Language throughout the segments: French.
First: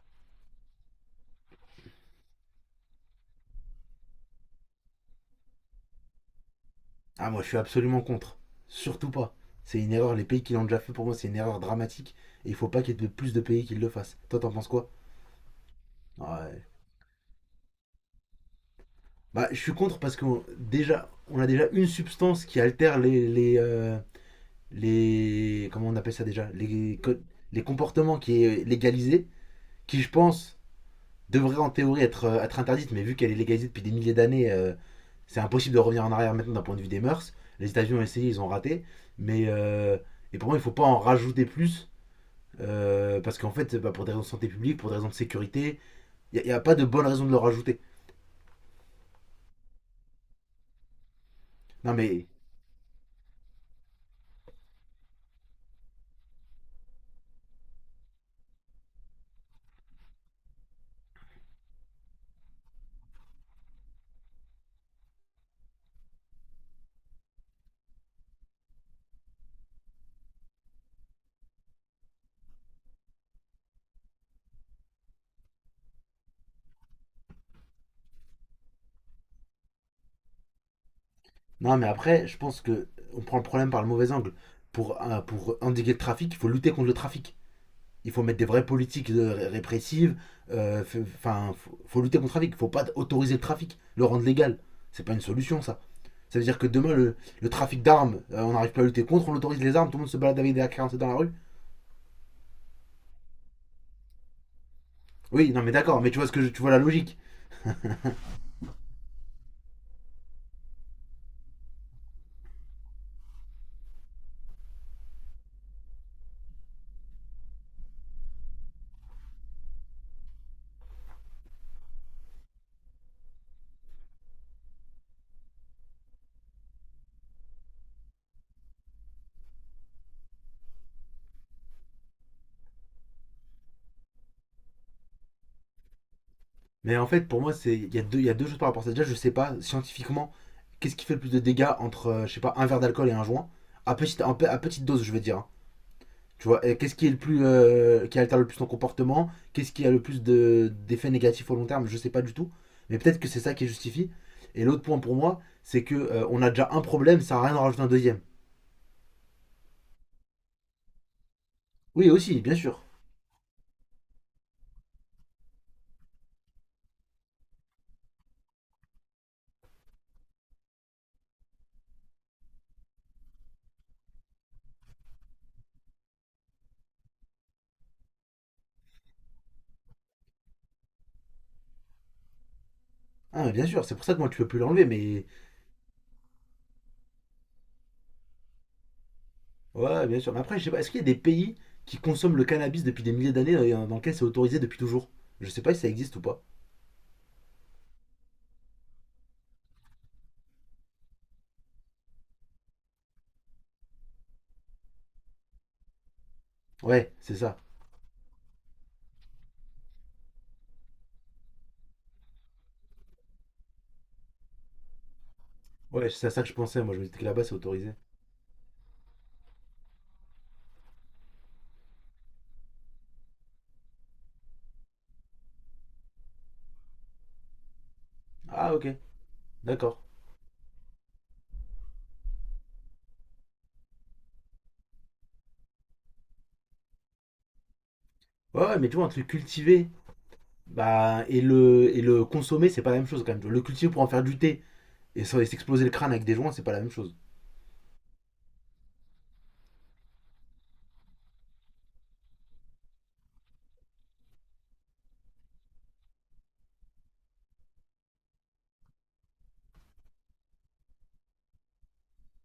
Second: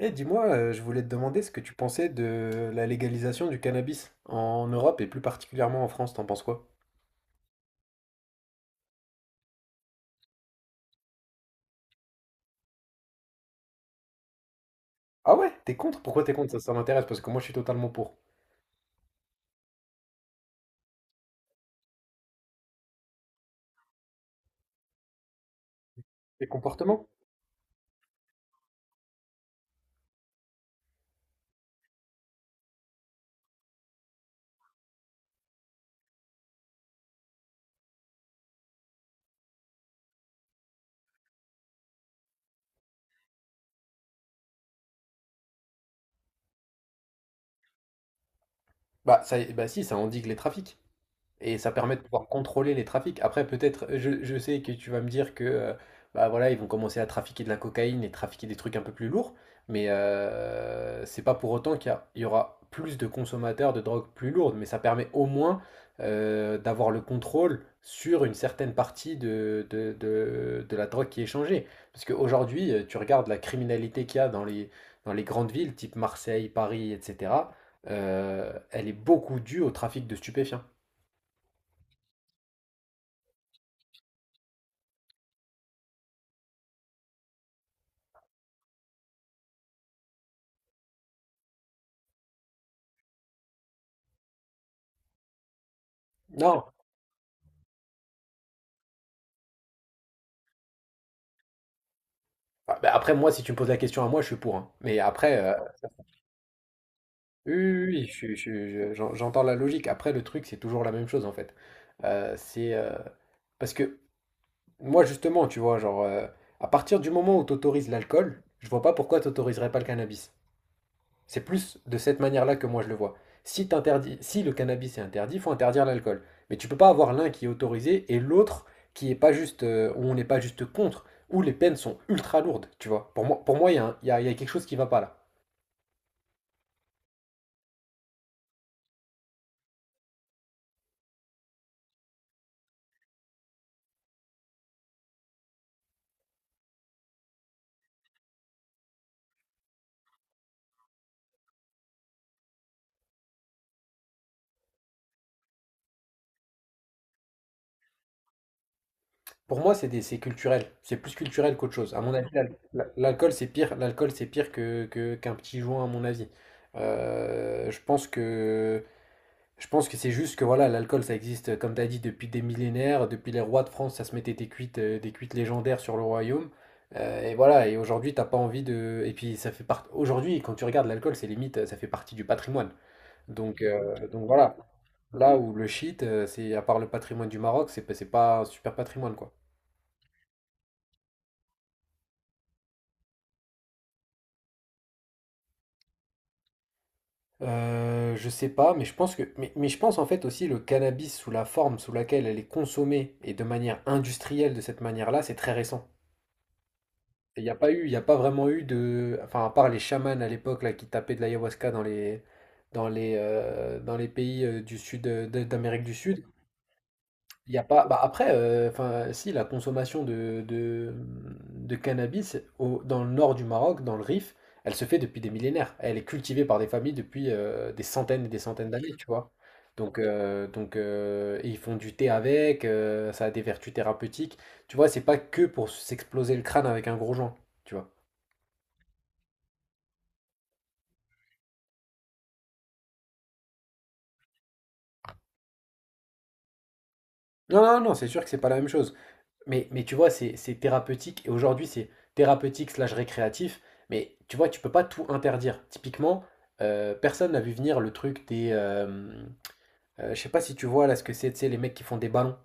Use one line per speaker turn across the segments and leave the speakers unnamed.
Eh, dis-moi, je voulais te demander ce que tu pensais de la légalisation du cannabis en Europe et plus particulièrement en France, t'en penses quoi?
Ah, moi, je suis absolument contre. Surtout pas. C'est une erreur. Les pays qui l'ont déjà fait, pour moi, c'est une erreur dramatique. Et il faut pas qu'il y ait de plus de pays qui le fassent. Toi, t'en penses quoi?
Ah ouais, t'es contre? Pourquoi t'es contre? Ça,
Ouais.
ça m'intéresse parce que moi je suis totalement pour.
Bah, je suis contre parce que déjà, on a déjà une substance qui altère les, comment on appelle ça
Les
déjà les,
comportements?
co- les comportements qui est légalisé, qui, je pense, devrait en théorie être interdite, mais vu qu'elle est légalisée depuis des milliers d'années, c'est impossible de revenir en arrière maintenant d'un point de vue des mœurs. Les États-Unis ont essayé, ils ont raté. Mais. euh, et pour moi, il faut pas en rajouter plus. Parce qu'en fait, bah, pour des raisons de santé publique, pour des raisons de sécurité, il n'y a pas de bonne raison de le rajouter.
Bah, ça, bah si, ça endigue les trafics. Et ça permet
Non
de pouvoir
mais,
contrôler les trafics. Après, peut-être, je sais que tu vas me dire que bah voilà, ils vont commencer à trafiquer de la cocaïne et trafiquer des trucs un peu plus lourds, mais c'est pas pour autant il y aura plus de consommateurs de drogues plus lourdes, mais ça permet au moins d'avoir le contrôle sur une certaine partie de la drogue qui est échangée. Parce qu'aujourd'hui, tu regardes la criminalité qu'il y a dans les grandes villes, type Marseille, Paris, etc., elle est beaucoup due au trafic de stupéfiants.
non, mais après, je pense que on prend le problème par le mauvais angle. Pour endiguer le trafic, il faut lutter contre le trafic. Il faut mettre des vraies politiques répressives. Enfin, faut lutter contre le trafic. Il ne faut pas autoriser le trafic, le rendre légal. C'est pas une solution, ça. Ça veut dire
Non.
que demain, le trafic d'armes, on n'arrive pas à lutter contre, on autorise les armes, tout le monde se balade avec des AK-47 dans la rue.
Ah, bah, après, moi, si tu me poses la question à moi, je suis pour, hein. Mais après,
Oui, non, mais d'accord, mais tu vois, tu vois la logique.
oui, oui, oui, je suis- je suis- je- j'en- j'entends la logique. Après, le truc, c'est toujours la même chose, en fait. C'est parce que moi, justement, tu vois, genre, à partir du moment où tu autorises l'alcool, je vois pas pourquoi tu n'autoriserais pas le cannabis. C'est plus de cette manière-là que moi je le vois. Si, si le cannabis est interdit, il faut interdire l'alcool. Mais tu ne peux pas avoir l'un qui est autorisé et l'autre qui est pas juste, où on n'est pas juste contre, où les peines sont ultra lourdes, tu vois. Pour moi, il y, a il y a il y a quelque chose qui ne va pas là.
Mais en fait, pour moi, c'est il y a deux choses par rapport à ça. Déjà, je sais pas scientifiquement qu'est-ce qui fait le plus de dégâts entre, je sais pas, un verre d'alcool et un joint. À petite dose, je veux dire. Hein. Tu vois, et qu'est-ce qui est le plus, qui altère le plus ton comportement? Qu'est-ce qui a le plus d'effets négatifs au long terme? Je sais pas du tout. Mais peut-être que c'est ça qui justifie. Et l'autre point pour moi, c'est que on a déjà un problème, ça sert à rien d'en rajouter un deuxième.
Pour moi, c'est culturel. C'est plus culturel qu'autre chose. À
Oui,
mon avis,
aussi, bien sûr.
l'alcool, c'est pire. L'alcool, c'est pire qu'un petit joint, à mon avis. Euh, je pense que Je pense que c'est juste que voilà, l'alcool, ça existe, comme tu as dit, depuis des millénaires. Depuis les rois de France, ça se mettait des cuites légendaires sur le royaume. Et voilà, et aujourd'hui, t'as pas envie de. Et puis, ça fait partie. Aujourd'hui, quand tu regardes l'alcool, c'est limite, ça fait partie du patrimoine.
Ah, mais
Donc,
bien sûr, c'est pour
euh,
ça que
donc
moi tu peux
voilà,
plus l'enlever, mais
là où le shit, c'est à part le patrimoine du Maroc, c'est pas un super patrimoine, quoi.
ouais, bien sûr. Mais après, je sais pas, est-ce qu'il y a des pays qui consomment le cannabis depuis des milliers d'années dans lesquels c'est autorisé depuis toujours? Je sais pas si ça existe ou pas.
Je sais pas, mais je pense que, mais je pense en fait aussi le cannabis sous la forme sous laquelle elle est consommée et de manière industrielle de cette manière-là, c'est très récent.
Ouais, c'est
Et il n'y a
ça.
pas eu, il y a pas vraiment eu de, enfin à part les chamans à l'époque là qui tapaient de l'ayahuasca dans les, dans les pays du sud d'Amérique du
Ouais,
Sud,
c'est à ça que je pensais. Moi, je me disais que là-bas, c'est
il y a pas.
autorisé.
Bah après, enfin si la consommation de cannabis dans le nord du Maroc, dans le Rif, elle se fait depuis des millénaires. Elle est cultivée par des familles depuis des centaines et des centaines
Ah, ok,
d'années, tu vois. Donc,
d'accord.
euh, donc euh, et ils font du thé avec, ça a des vertus thérapeutiques. Tu vois, c'est pas que pour s'exploser le crâne avec un gros joint, tu vois.
Ouais, ouais, mais tu vois, entre le cultiver bah, et le consommer, c'est pas la même chose quand même. Tu vois, le cultiver pour en faire du thé et et s'exploser le crâne avec des joints, c'est pas la même chose.
Non, non, non, c'est sûr que c'est pas la même chose. Mais tu vois, c'est thérapeutique. Et aujourd'hui, c'est thérapeutique slash récréatif. Mais tu vois, tu peux pas tout interdire. Typiquement, personne n'a vu venir le truc des. Je sais pas si tu vois là ce que c'est, tu sais, les mecs qui font des ballons.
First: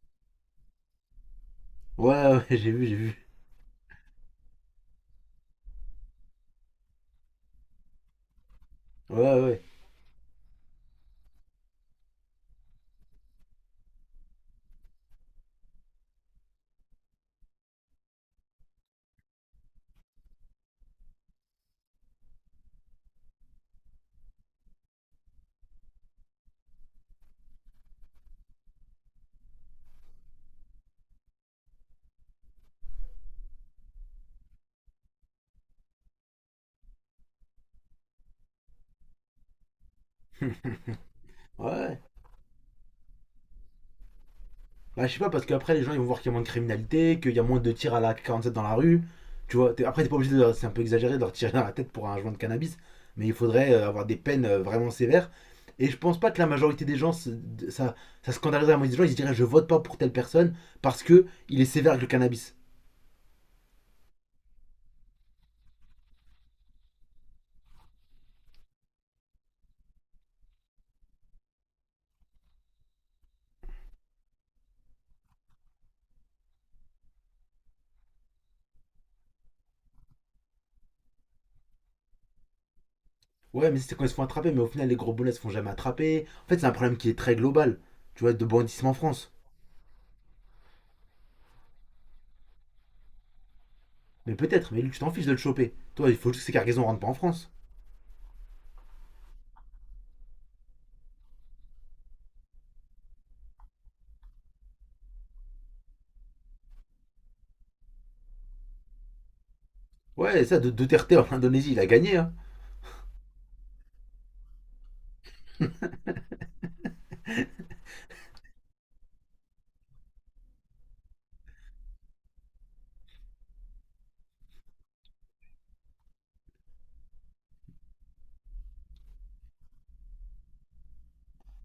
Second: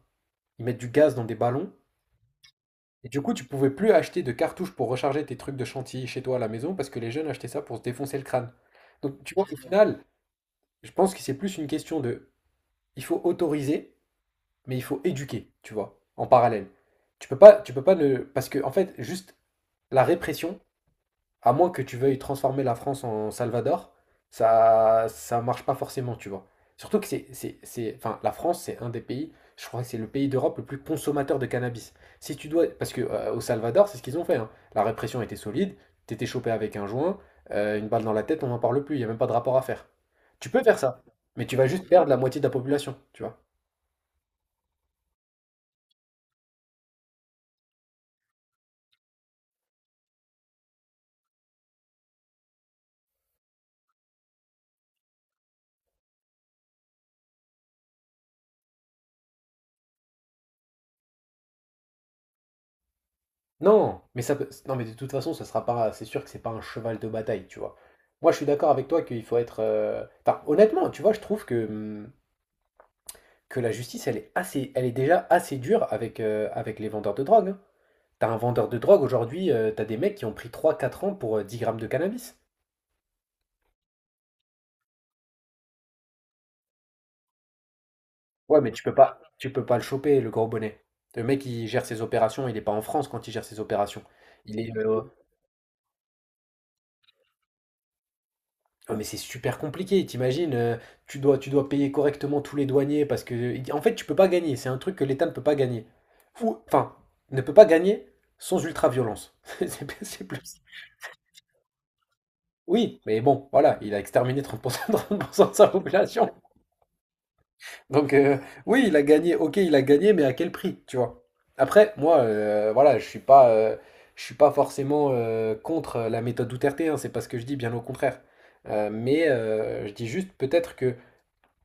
Ils mettent du gaz dans des ballons.
Ouais, ouais, j'ai vu, j'ai
Et du
vu.
coup, tu pouvais plus acheter de cartouches pour recharger tes trucs de chantilly chez toi à la maison parce que les jeunes achetaient ça pour se défoncer le crâne. Donc, tu
Ouais,
vois, au
ouais.
final, je pense que c'est plus une question de. Il faut autoriser mais il faut éduquer, tu vois, en parallèle. Tu peux pas ne... Parce que, en fait, juste la répression, à moins que tu veuilles transformer la France en Salvador, ça marche pas forcément, tu vois. Surtout que enfin, la France, c'est un des pays, je crois que c'est le pays d'Europe le plus consommateur de cannabis. Si tu dois, parce que au Salvador, c'est ce qu'ils ont fait, hein. La répression était solide, t'étais chopé avec un joint, une balle dans la tête, on n'en parle plus, il n'y a même pas de rapport à faire. Tu peux faire ça, mais tu vas juste
Ouais.
perdre la moitié de la population, tu vois.
Bah, je sais pas, parce qu'après, les gens ils vont voir qu'il y a moins de criminalité, qu'il y a moins de tirs à la 47 dans la rue. Tu vois, après, t'es pas obligé. C'est un peu exagéré de leur tirer dans la tête pour un joint de cannabis, mais il faudrait avoir des peines vraiment sévères. Et je pense pas que la majorité des gens, ça, ça scandaliserait la moitié des gens, ils se diraient je vote pas pour telle personne parce que il est sévère avec le cannabis.
Non, mais ça peut... non, mais de toute façon, ce sera pas. C'est sûr que c'est pas un cheval de bataille, tu vois. Moi, je suis d'accord avec toi qu'il faut être. Enfin, honnêtement, tu vois, je trouve que la justice, elle est déjà assez dure avec avec les vendeurs de drogue, hein. T'as un vendeur de drogue aujourd'hui, t'as des mecs qui ont pris trois quatre ans pour 10 grammes de cannabis.
Ouais, mais c'est quand ils se font attraper, mais au final, les gros boulets se font jamais attraper. En fait, c'est un problème qui est très global, tu vois, de
Ouais, mais tu
banditisme en
peux pas,
France.
tu peux pas le choper, le gros bonnet. Le mec, il gère ses opérations, il est pas en France quand il gère ses opérations.
Mais
Il est,
peut-être, mais lui, tu
euh,
t'en fiches de le choper. Toi, il faut juste que ces cargaisons rentrent pas en France.
Ah, mais c'est super compliqué, t'imagines, tu dois payer correctement tous les douaniers parce que, en fait, tu peux pas gagner, c'est un truc que l'État ne peut pas gagner. Ou, enfin, ne peut pas gagner sans ultra-violence. C'est plus.
Ouais, ça, de Duterte en Indonésie, il a gagné, hein.
Oui, mais bon, voilà, il a exterminé 30%, 30 % de sa population. Donc, euh, oui, il a gagné, ok, il a gagné, mais à quel prix, tu vois? Après, moi, voilà, je suis pas forcément contre la méthode Duterte, hein, c'est pas ce que je dis, bien au contraire. Mais je dis juste peut-être que.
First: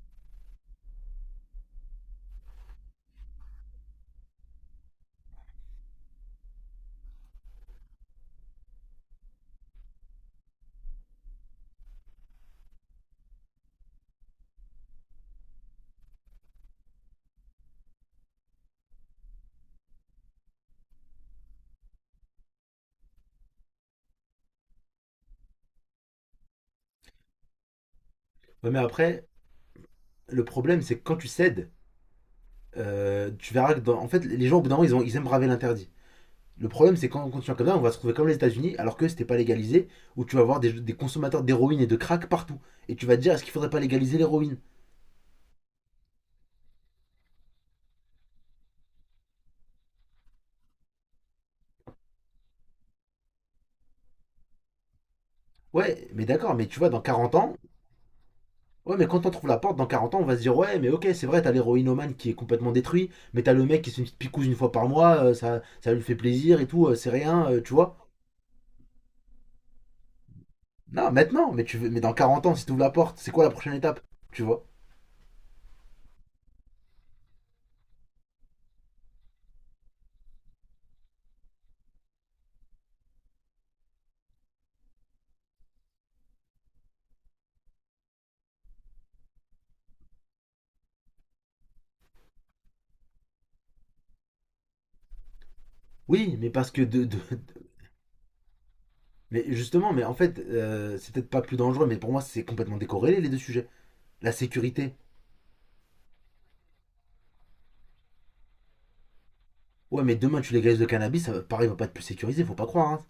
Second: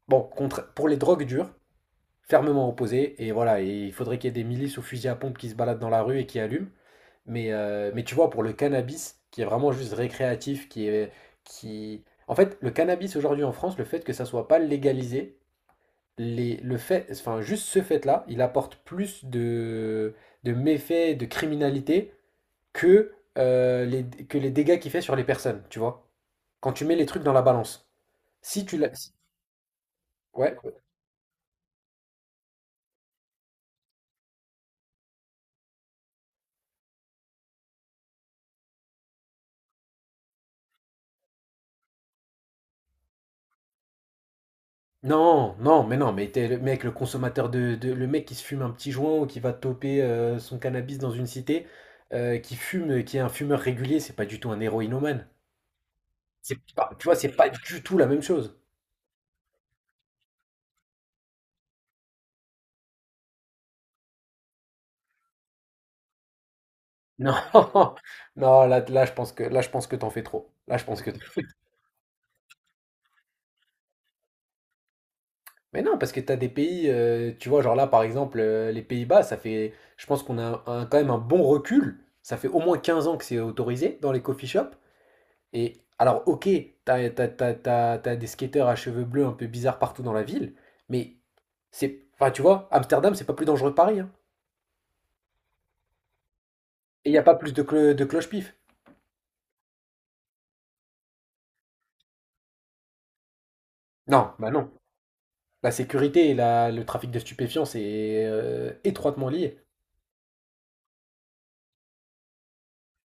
Bon, contre, pour les drogues dures, fermement opposé. Et voilà, et il faudrait qu'il y ait des milices aux fusils à pompe qui se baladent dans la rue et qui allument. Mais tu vois, pour le cannabis, qui est vraiment juste récréatif, qui est, qui... En fait, le cannabis aujourd'hui en France, le fait que ça soit pas légalisé, le fait, enfin, juste ce fait-là, il apporte plus de, méfaits, de criminalité que les dégâts qu'il fait sur les personnes, tu vois. Quand tu mets les trucs dans la balance. Si
Ouais,
tu
mais
la... si-
après, le
Ouais.
problème, c'est que quand tu cèdes, tu verras que en fait, les gens, au bout d'un moment, ils aiment braver l'interdit. Le problème, c'est quand on continue comme ça, on va se trouver comme les États-Unis, alors que c'était pas légalisé, où tu vas avoir des consommateurs d'héroïne et de crack partout. Et tu vas te dire, est-ce qu'il faudrait pas légaliser l'héroïne?
Non, non, mais non, mais t'es le mec, le consommateur le mec qui se fume un petit joint ou qui va toper son cannabis dans une cité, qui fume, qui est un fumeur régulier, c'est pas du tout un héroïnomane.
Ouais, mais d'accord,
C'est
mais tu vois,
pas,
dans
tu vois, c'est
40
pas
ans,
du tout la même chose.
ouais, mais quand on trouve la porte, dans 40 ans, on va se dire, ouais, mais ok, c'est vrai, t'as l'héroïnomane qui est complètement détruit, mais t'as le mec qui se fait une petite picouse une fois par mois, ça, ça lui fait plaisir et tout, c'est
Non,
rien, tu vois.
non, là, là, je pense que, là, je pense que t'en fais trop. Là, je pense que.
Non, maintenant, mais dans 40 ans, si tu ouvres la porte, c'est quoi la prochaine étape? Tu vois?
Mais non, parce que t'as des pays, tu vois, genre là, par exemple, les Pays-Bas, ça fait, je pense qu'on a quand même un bon recul. Ça fait au moins 15 ans que c'est autorisé dans les coffee shops. Et alors, ok, t'as des skateurs à cheveux bleus un peu bizarres partout dans la ville, mais c'est. Enfin, tu vois, Amsterdam, c'est pas plus dangereux que Paris, hein.
Oui, mais parce que
Et il n'y a pas plus de, clo- de cloche-pif.
mais justement, mais en fait, c'est peut-être pas plus dangereux, mais pour moi, c'est complètement décorrélé les deux sujets. La
Non, bah non.
sécurité.
La sécurité et le trafic de stupéfiants, c'est étroitement lié.
Ouais, mais demain, tu légalises le cannabis, ça va, pareil, va pas être plus sécurisé, faut pas croire. Hein.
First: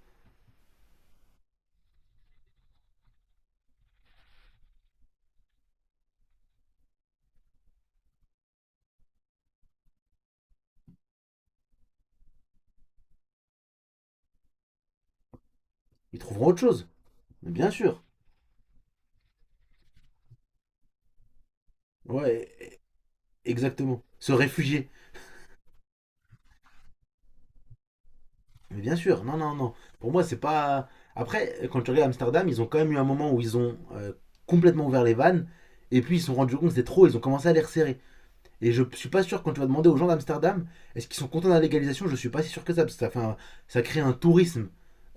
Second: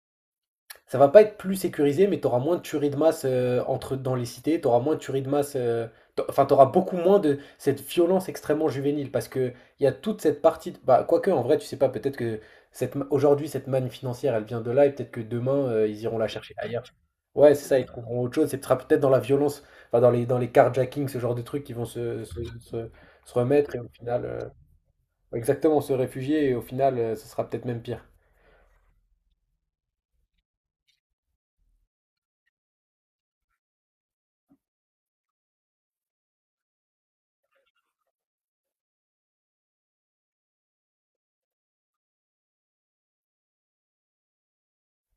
Ça va pas être plus sécurisé, mais tu auras moins de tueries de masse dans les cités, tu auras moins de tueries de masse, enfin tu auras beaucoup moins de cette violence extrêmement juvénile, parce que il y a toute cette partie, bah, quoique en vrai tu sais pas, peut-être que aujourd'hui cette manne financière elle vient de là, et peut-être que demain ils iront
Ils
la
trouveront
chercher
autre
ailleurs.
chose. Mais
Ouais, c'est
bien
ça, ils
sûr.
trouveront autre chose, et ce sera peut-être dans la violence, enfin dans les carjackings, ce genre de trucs qui vont se, se,
Ouais,
se- se remettre, et au
exactement.
final,
Se réfugier.
exactement, se réfugier, et au final ce sera peut-être même pire.
Mais bien sûr. Non, non, non. Pour moi, c'est pas. Après, quand tu regardes Amsterdam, ils ont quand même eu un moment où ils ont complètement ouvert les vannes, et puis ils se sont rendus compte que c'était trop, ils ont commencé à les resserrer. Et je suis pas sûr, quand tu vas demander aux gens d'Amsterdam, est-ce qu'ils sont contents de la légalisation? Je suis pas si sûr que ça, parce que ça, ça crée un tourisme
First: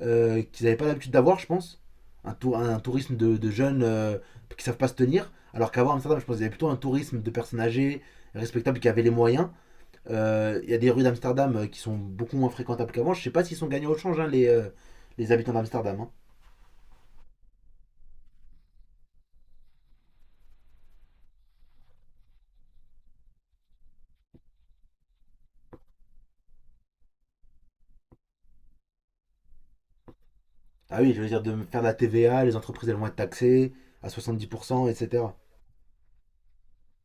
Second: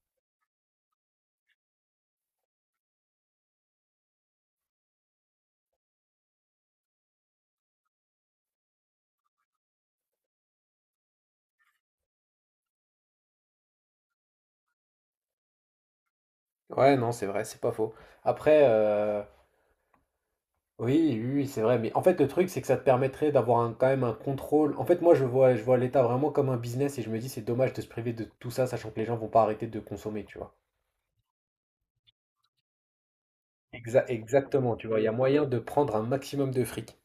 qu'ils n'avaient pas l'habitude d'avoir, je pense. Un tourisme de jeunes qui savent pas se tenir. Alors qu'avant Amsterdam, je pense qu'il y avait plutôt un tourisme de personnes âgées, respectables, qui avaient les moyens. Il y a des rues d'Amsterdam qui sont beaucoup moins fréquentables qu'avant. Je sais pas s'ils sont gagnés au change, hein, les habitants d'Amsterdam. Hein.
Ouais, non, c'est vrai, c'est pas faux. Après, oui, oui, oui, c'est vrai. Mais en fait, le truc, c'est que ça te permettrait d'avoir quand même un contrôle. En fait, moi, je vois l'État vraiment comme un business et je me dis, c'est dommage de se priver de tout ça, sachant que les gens vont pas arrêter de consommer, tu vois.
Ah oui, je veux dire, de faire de la TVA, les entreprises elles vont être taxées à
Exactement, tu
70%,
vois. Il y a
etc.
moyen de prendre un maximum de fric.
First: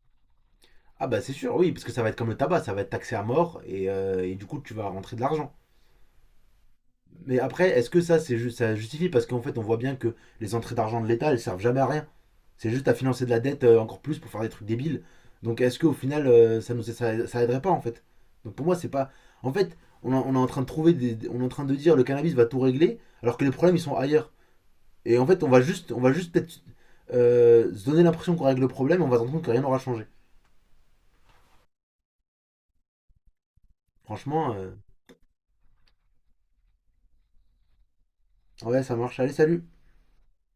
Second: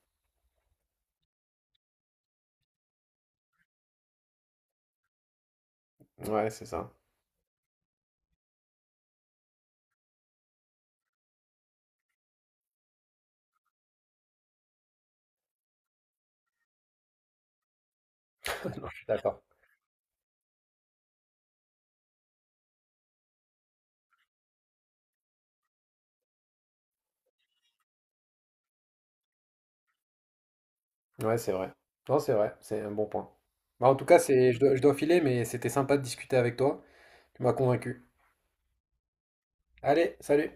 Ah bah c'est sûr, oui, parce que ça va être comme le tabac, ça va être taxé à mort et du coup tu vas rentrer de l'argent.
Ouais, c'est ça.
Mais après, est-ce que ça justifie? Parce qu'en fait, on voit bien que les entrées d'argent de l'État, elles servent jamais à rien. C'est juste à financer de la dette encore plus pour faire des trucs débiles. Donc est-ce qu'au final, ça, ça aiderait pas en fait? Donc pour moi,
Non,
c'est
je suis
pas.
d'accord.
En fait, on est en train de trouver. On est en train de dire le cannabis va tout régler, alors que les problèmes ils sont ailleurs. Et en fait, on va juste peut-être se donner l'impression qu'on règle le problème, on va se rendre compte que rien n'aura changé.
Ouais, c'est vrai. Non, c'est vrai. C'est un bon point. Bah, en tout cas,
Franchement,
c'est, je dois, je dois filer, mais c'était sympa de discuter avec toi. Tu m'as convaincu.
ouais, ça marche. Allez, salut.
Allez, salut.